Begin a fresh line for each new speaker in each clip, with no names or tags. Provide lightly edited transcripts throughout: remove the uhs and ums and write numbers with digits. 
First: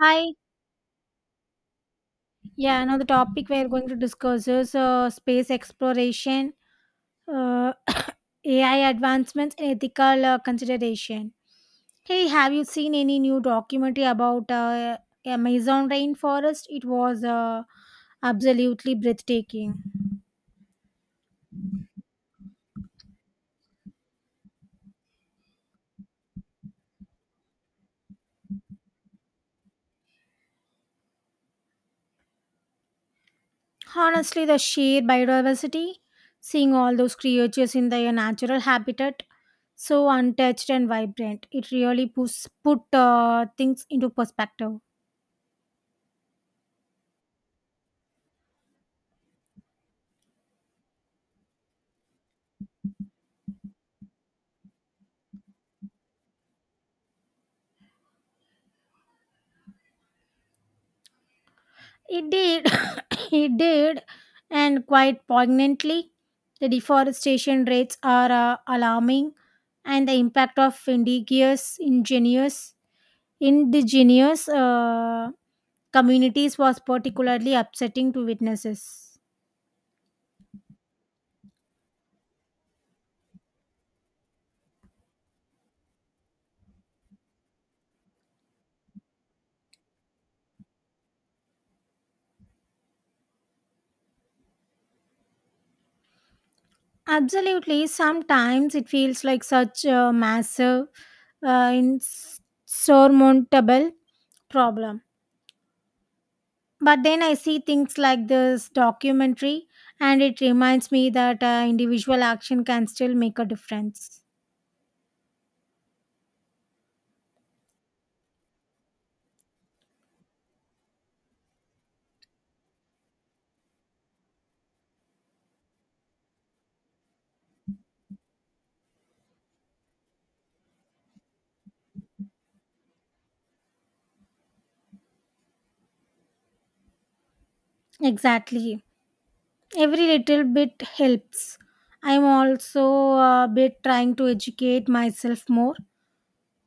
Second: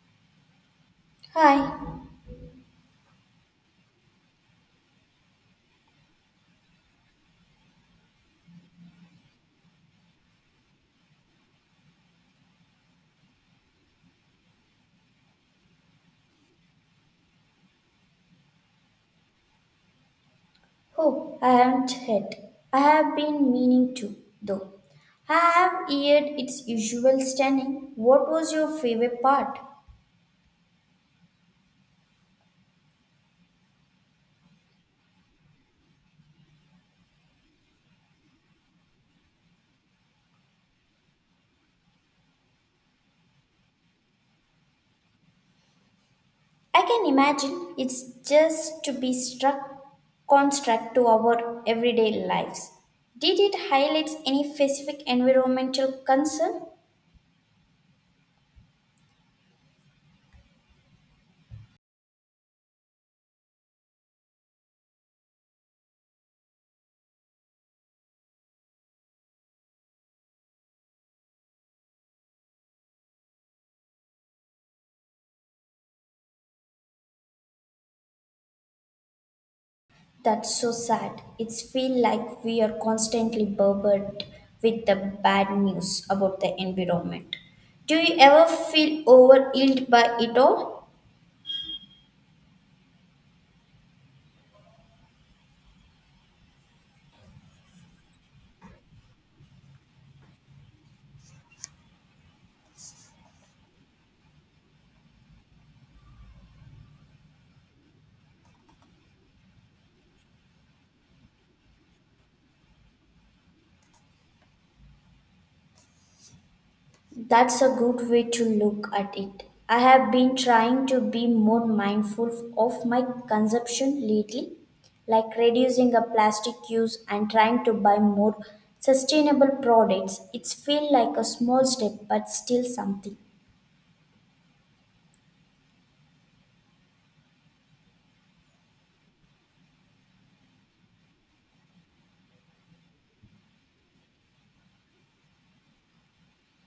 Hi.
Hi.
Yeah, now the topic we are going to discuss is space exploration, uh, AI advancements, and ethical consideration. Hey, have you seen any new documentary about Amazon rainforest? It was absolutely breathtaking.
Oh, I haven't yet. I have been meaning to, though. I have heard its usual standing. What was your favorite part?
Honestly, the sheer biodiversity, seeing all those creatures in their natural habitat, so untouched and vibrant, it really put things into perspective.
I can imagine it's just to be struck construct to our everyday lives. Did it highlight any specific environmental concern?
It did. It did. And quite poignantly, the deforestation rates are alarming, and the impact of indigenous communities was particularly upsetting to witnesses.
That's so sad. It's feel like we are constantly burdened with the bad news about the environment. Do you ever feel overwhelmed by it all?
Absolutely. Sometimes it feels like such a insurmountable problem. But then I see things like this documentary, and it reminds me that individual action can still make a difference.
That's a good way to look at it. I have been trying to be more mindful of my consumption lately, like reducing the plastic use and trying to buy more sustainable products. It's feel like a small step but still something.
Exactly. Every little bit helps. I'm also a bit trying to educate myself more,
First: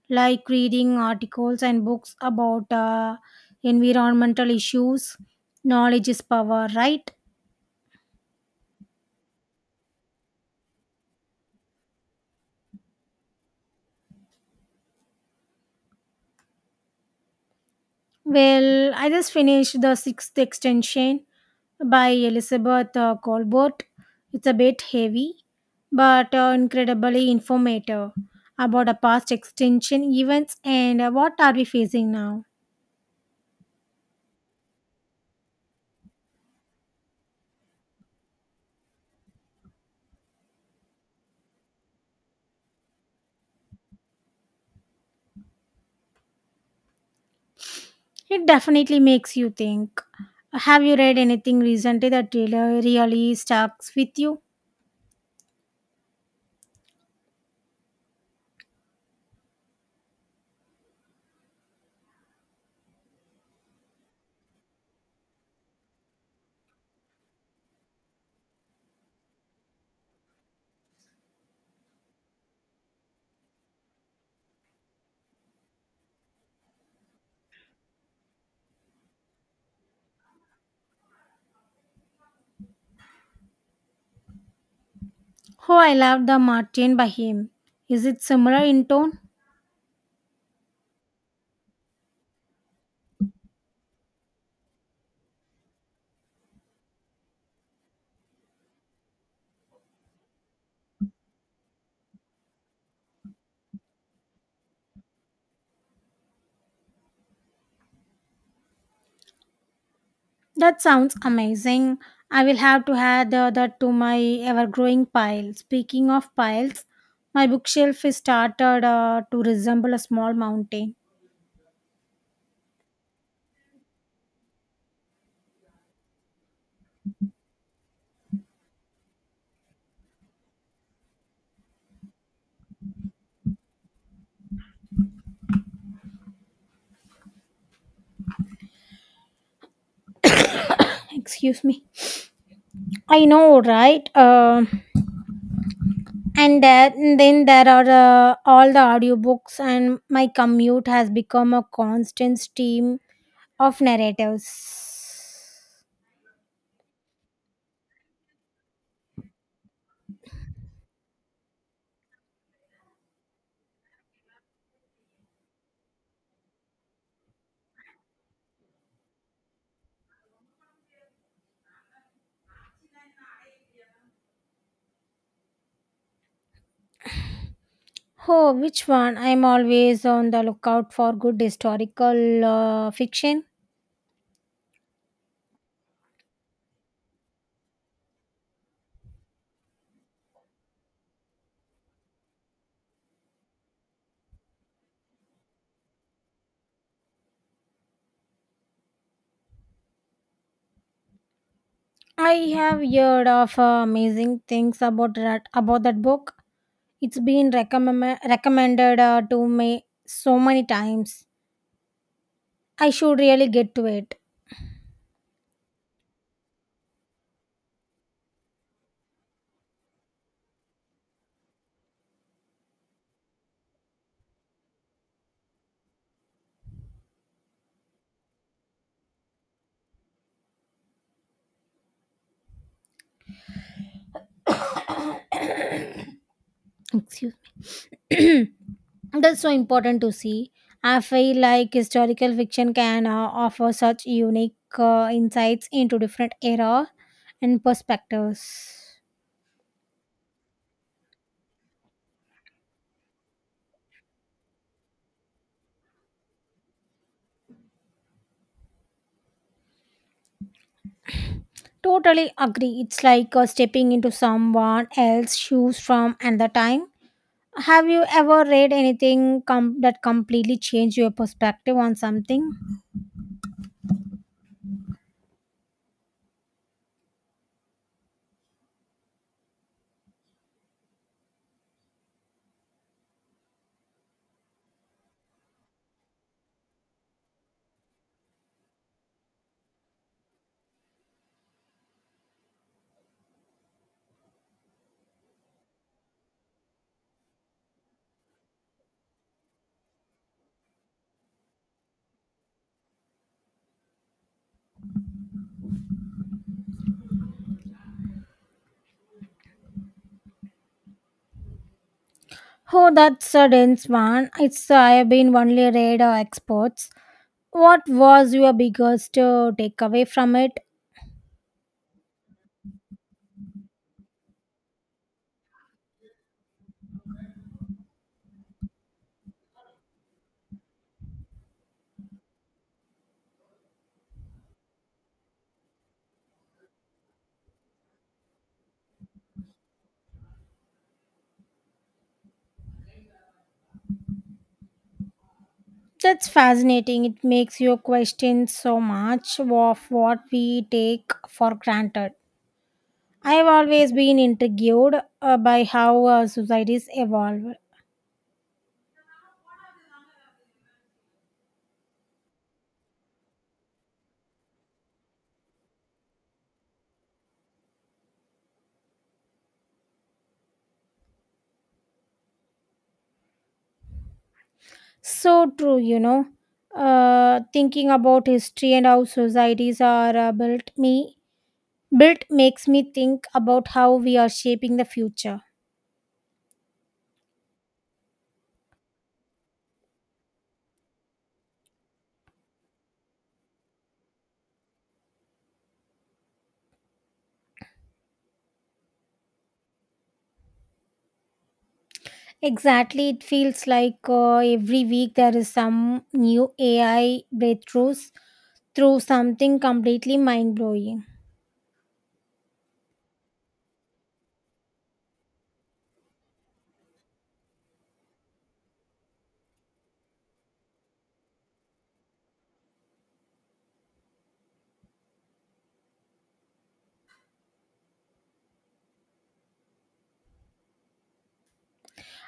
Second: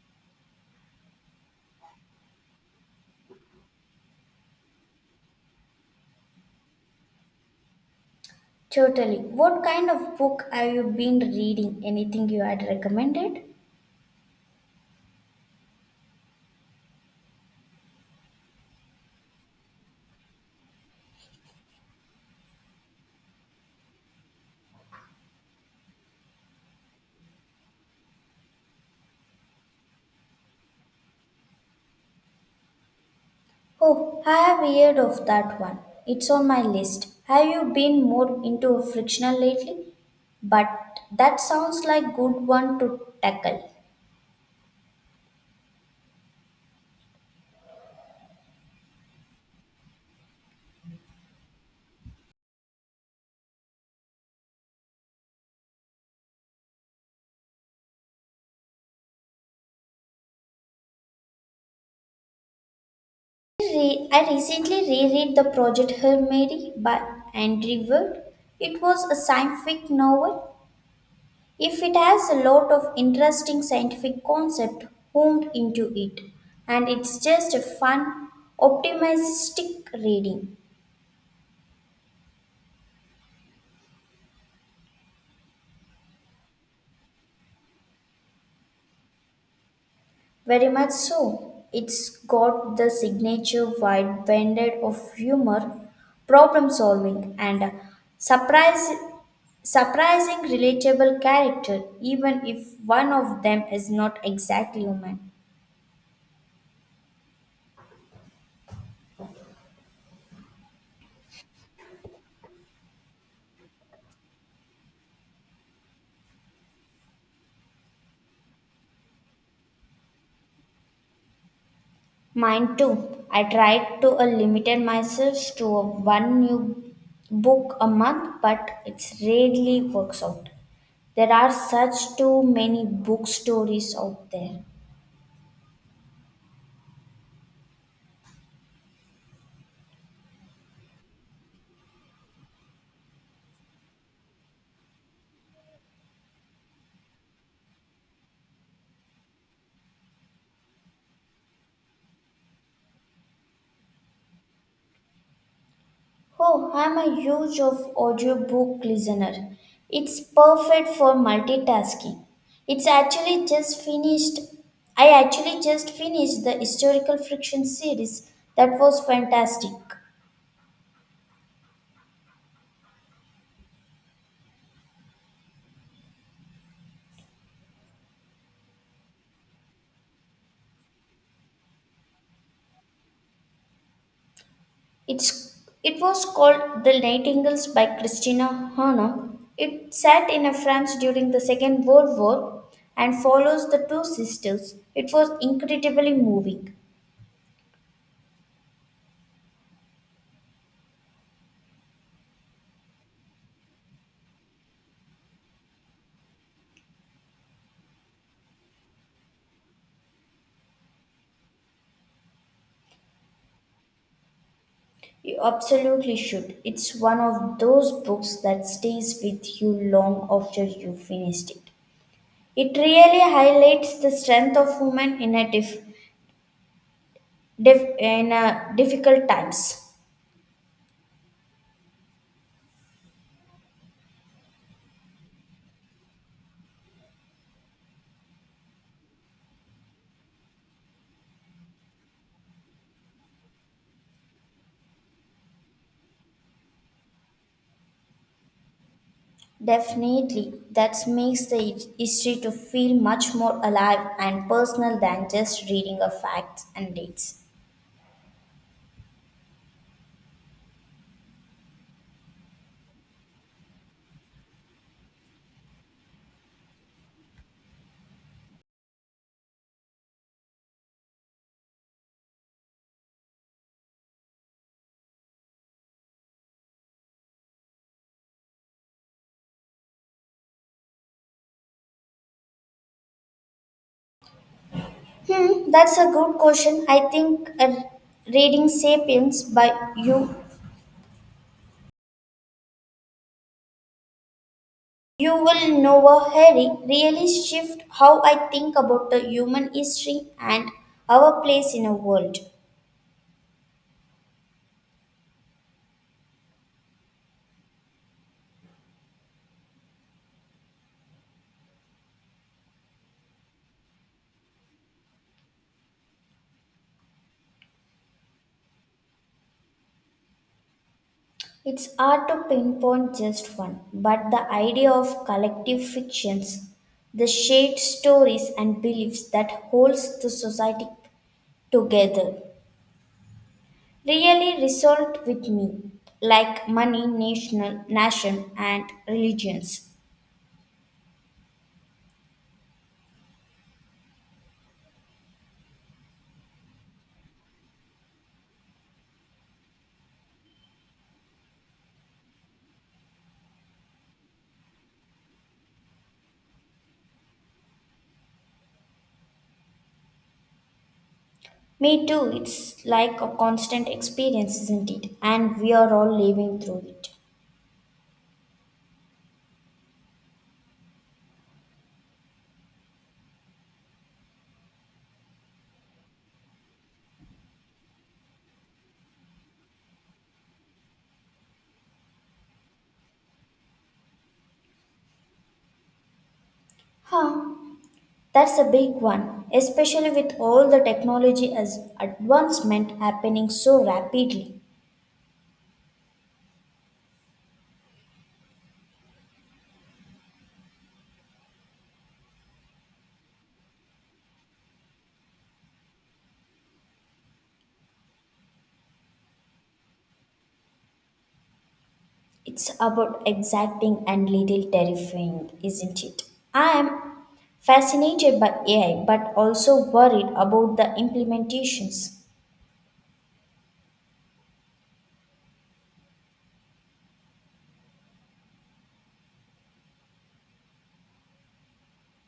like reading articles and books about environmental issues. Knowledge is power, right?
Totally. What kind of book have you been reading? Anything you had recommended?
Well, I just finished the sixth extension by Elizabeth Colbert. It's a bit heavy, but incredibly informative about the past extension events and what are we facing now.
Oh, I have heard of that one. It's on my list. Have you been more into fictional lately? But that sounds like good one to tackle.
It definitely makes you think. Have you read anything recently that really sticks with you?
I recently reread The Project Hail Mary by Andrew Ward. It was a science fiction novel. If it has a lot of interesting scientific concept homed into it, and it's just a fun, optimistic reading.
Oh, I love the Martin by him. Is it similar in tone?
Very much so. It's got the signature wide banded of humor, problem solving, and a surprise, surprising relatable character, even if one of them is not exactly human.
That sounds amazing. I will have to add that to my ever growing pile. Speaking of piles, my bookshelf is started to resemble a small mountain.
Mine too. I tried to limit myself to one new book a month, but it rarely works out. There are such too many book stories out there.
Excuse me. I know, right? And then there are all the audiobooks, and my commute has become a constant stream of narratives.
Oh, I'm a huge of audiobook listener. It's perfect for multitasking. It's actually just finished I actually just finished the historical fiction series. That was fantastic.
Oh, which one? I'm always on the lookout for good historical fiction.
It's it was called The Nightingales by Christina Hanna. It sat in a France during the Second World War and follows the two sisters. It was incredibly moving.
I have heard of amazing things about that book. It's been recommended to me so many times. I should really get to it.
You absolutely should. It's one of those books that stays with you long after you finished it. It really highlights the strength of women in a in a difficult times.
Excuse. That's so important to see. I feel like historical fiction can offer such unique insights into different era and perspectives.
Definitely, that makes the history to feel much more alive and personal than just reading of facts and dates.
Totally agree. It's like stepping into someone else's shoes from another time. Have you ever read that completely changed your perspective on something?
Hmm, that's a good question. I think reading *Sapiens* by you will Noah Harry really shift how I think about the human history and our place in a world.
Oh, that's a dense one. It's I have been only read exports. What was your biggest takeaway from it?
It's hard to pinpoint just one, but the idea of collective fictions, the shared stories and beliefs that holds the society together, really resonate with me, like money, nation, and religions.
That's fascinating. It makes you question so much of what we take for granted. I have always been intrigued by how societies evolve.
Me too, it's like a constant experience, isn't it? And we are all living through it.
So true, you know. Thinking about history and how societies are built makes me think about how we are shaping the future.
Huh. That's a big one, especially with all the technology as advancement happening so rapidly.
Exactly, it feels like every week there is some new AI breakthroughs through something completely mind blowing.
It's about exacting and little terrifying, isn't it? I am fascinated by AI but also worried about the implementations.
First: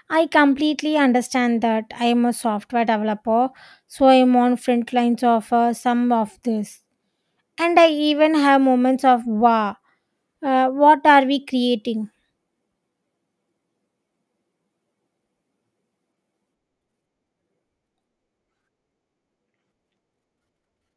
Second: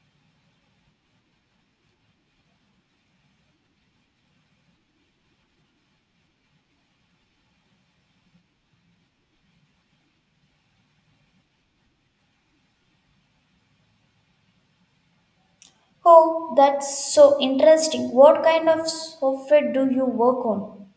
I completely understand that I am a software developer, so I am on front lines of some of this, and I even have moments of wow. What are we creating?
Oh, that's so interesting. What kind of software do you work on?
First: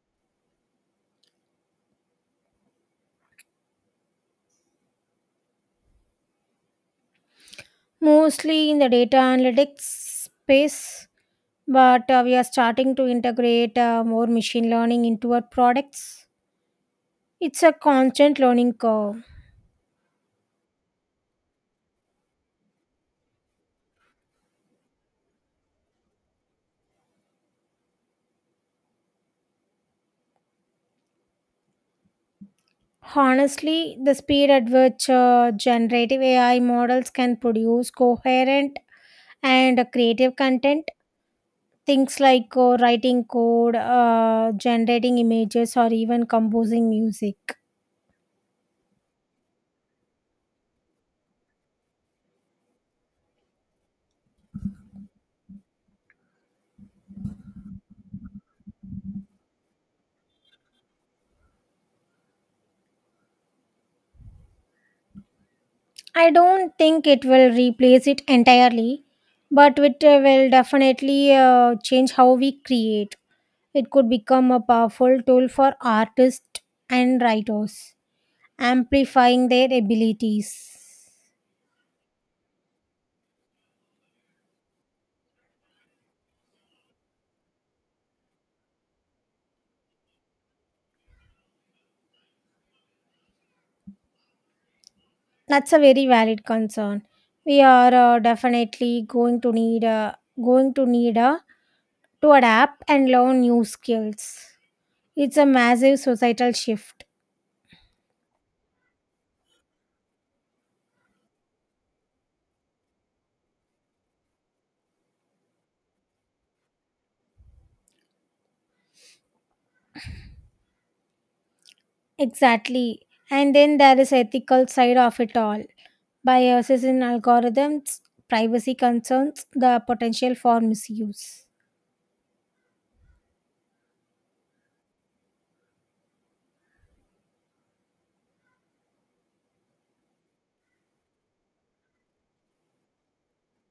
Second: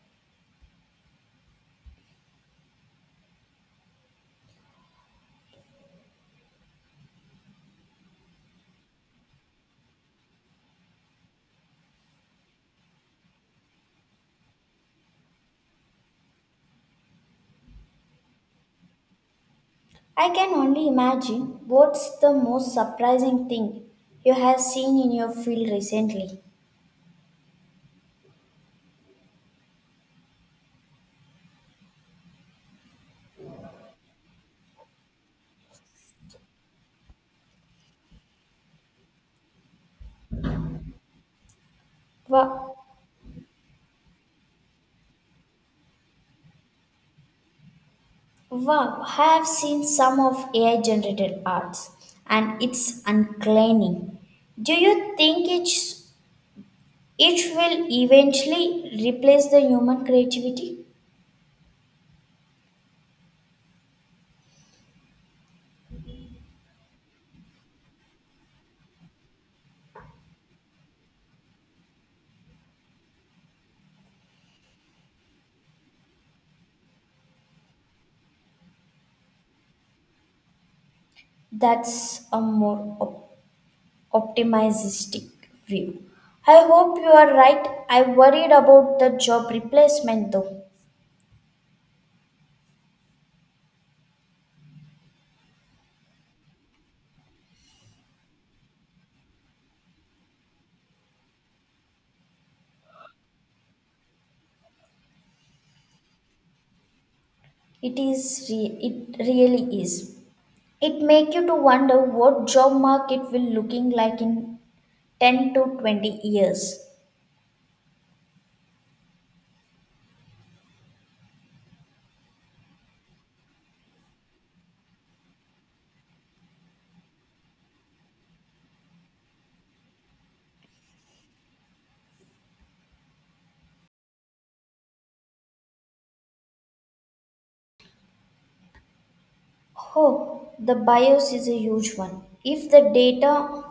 Mostly in the data analytics space, but we are starting to integrate more machine learning into our products. It's a constant learning curve.
I can only imagine what's the most surprising thing you have seen in your field recently.
Honestly, the speed at which generative AI models can produce coherent and creative content, things like
Wow,
writing code, generating images, or even composing music.
wow, I have seen some of AI generated arts and it's uncanny. Do you think it will eventually replace the human creativity.
I don't think it will replace it entirely, but it will definitely change how we create. It could become a powerful tool for artists and writers, amplifying their abilities.
That's a more optimistic view. I hope you are right. I worried about the job replacement though.
That's a very valid concern. We are definitely going to need a, going to need a, to adapt and learn new skills. It's a massive societal shift.
It is it really is. It make you to wonder what job market will looking like in 10 to 20 years.
Exactly. And then there is ethical side of it all by assessing algorithms, privacy concerns, the potential for misuse.
Oh, the bias is a huge one. If the data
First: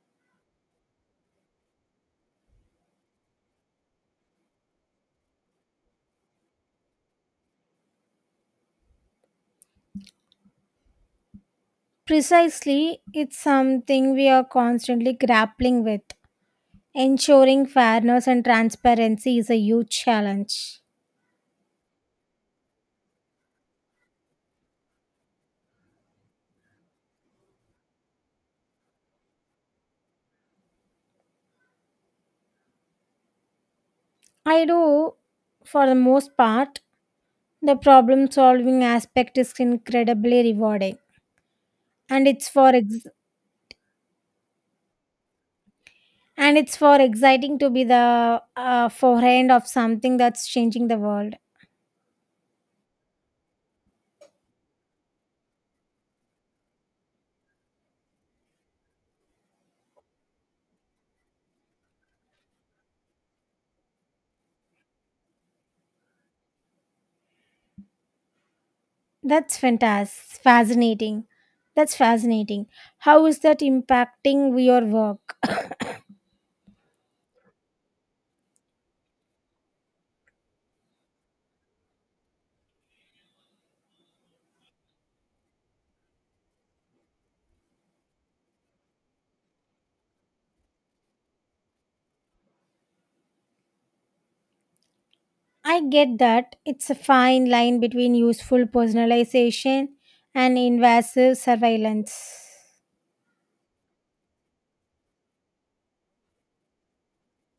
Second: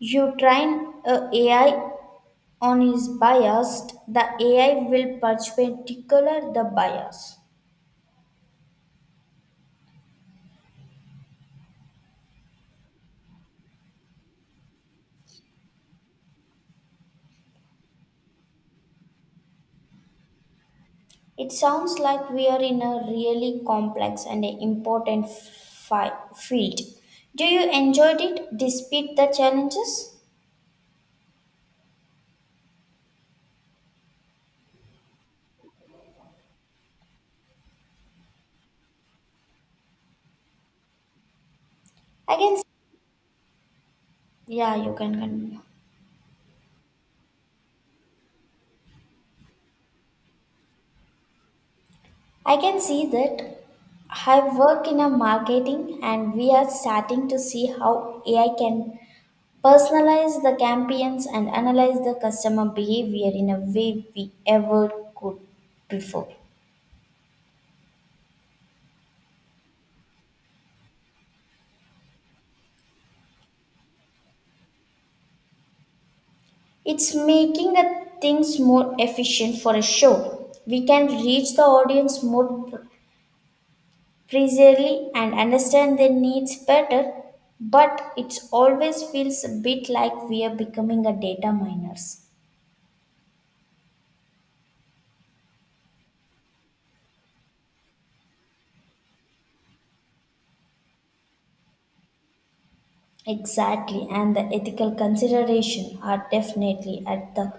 you train a AI on is biased, the AI will perpendicular the bias.
Precisely, it's something we are constantly grappling with. Ensuring fairness and transparency is a huge challenge.
It sounds like we are in a really complex and important field. Do you enjoyed it despite the challenges?
I do, for the most part, the problem solving aspect is incredibly rewarding, and
I
it's
can,
for ex-
yeah, you can continue.
and it's for exciting to be the forehand of something that's changing the world.
I can see that I work in a marketing and we are starting to see how AI can personalize the campaigns and analyze the customer behavior in a way we ever could before.
That's fantastic. Fascinating. That's fascinating. How is that impacting your work?
It's making the things more efficient for a show. We can reach the audience more precisely and understand their needs better, but it always feels a bit like we are becoming a data miners.
I get that it's a fine line between useful personalization and invasive surveillance.
Exactly, and the ethical consideration are definitely at the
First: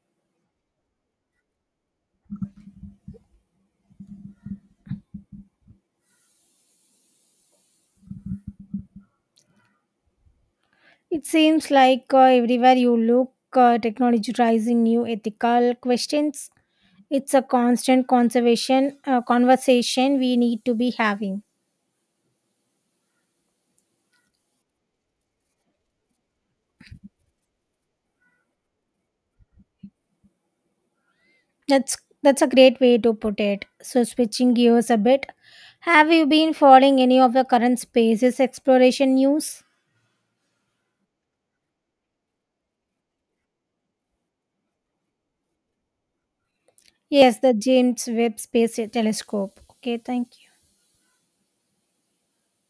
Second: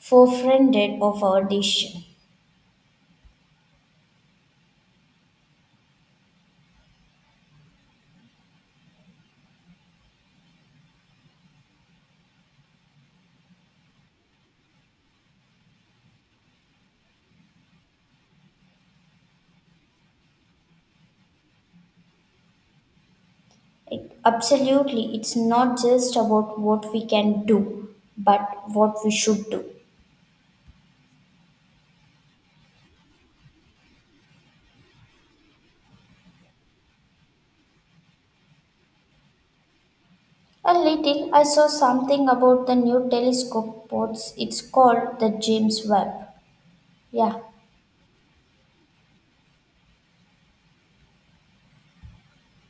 forefront of our decision.
It seems like everywhere you look, technology raising new ethical questions. It's a constant conservation conversation we need to be having.
Absolutely, it's not just about what we can do, but what we should do.
That's that's a great way to put it. So switching gears a bit, have you been following any of the current spaces exploration news?
A little, I saw something about the new telescope pods. It's called the James Webb. Yeah,
Yes, the James Webb Space Telescope. Okay, thank you.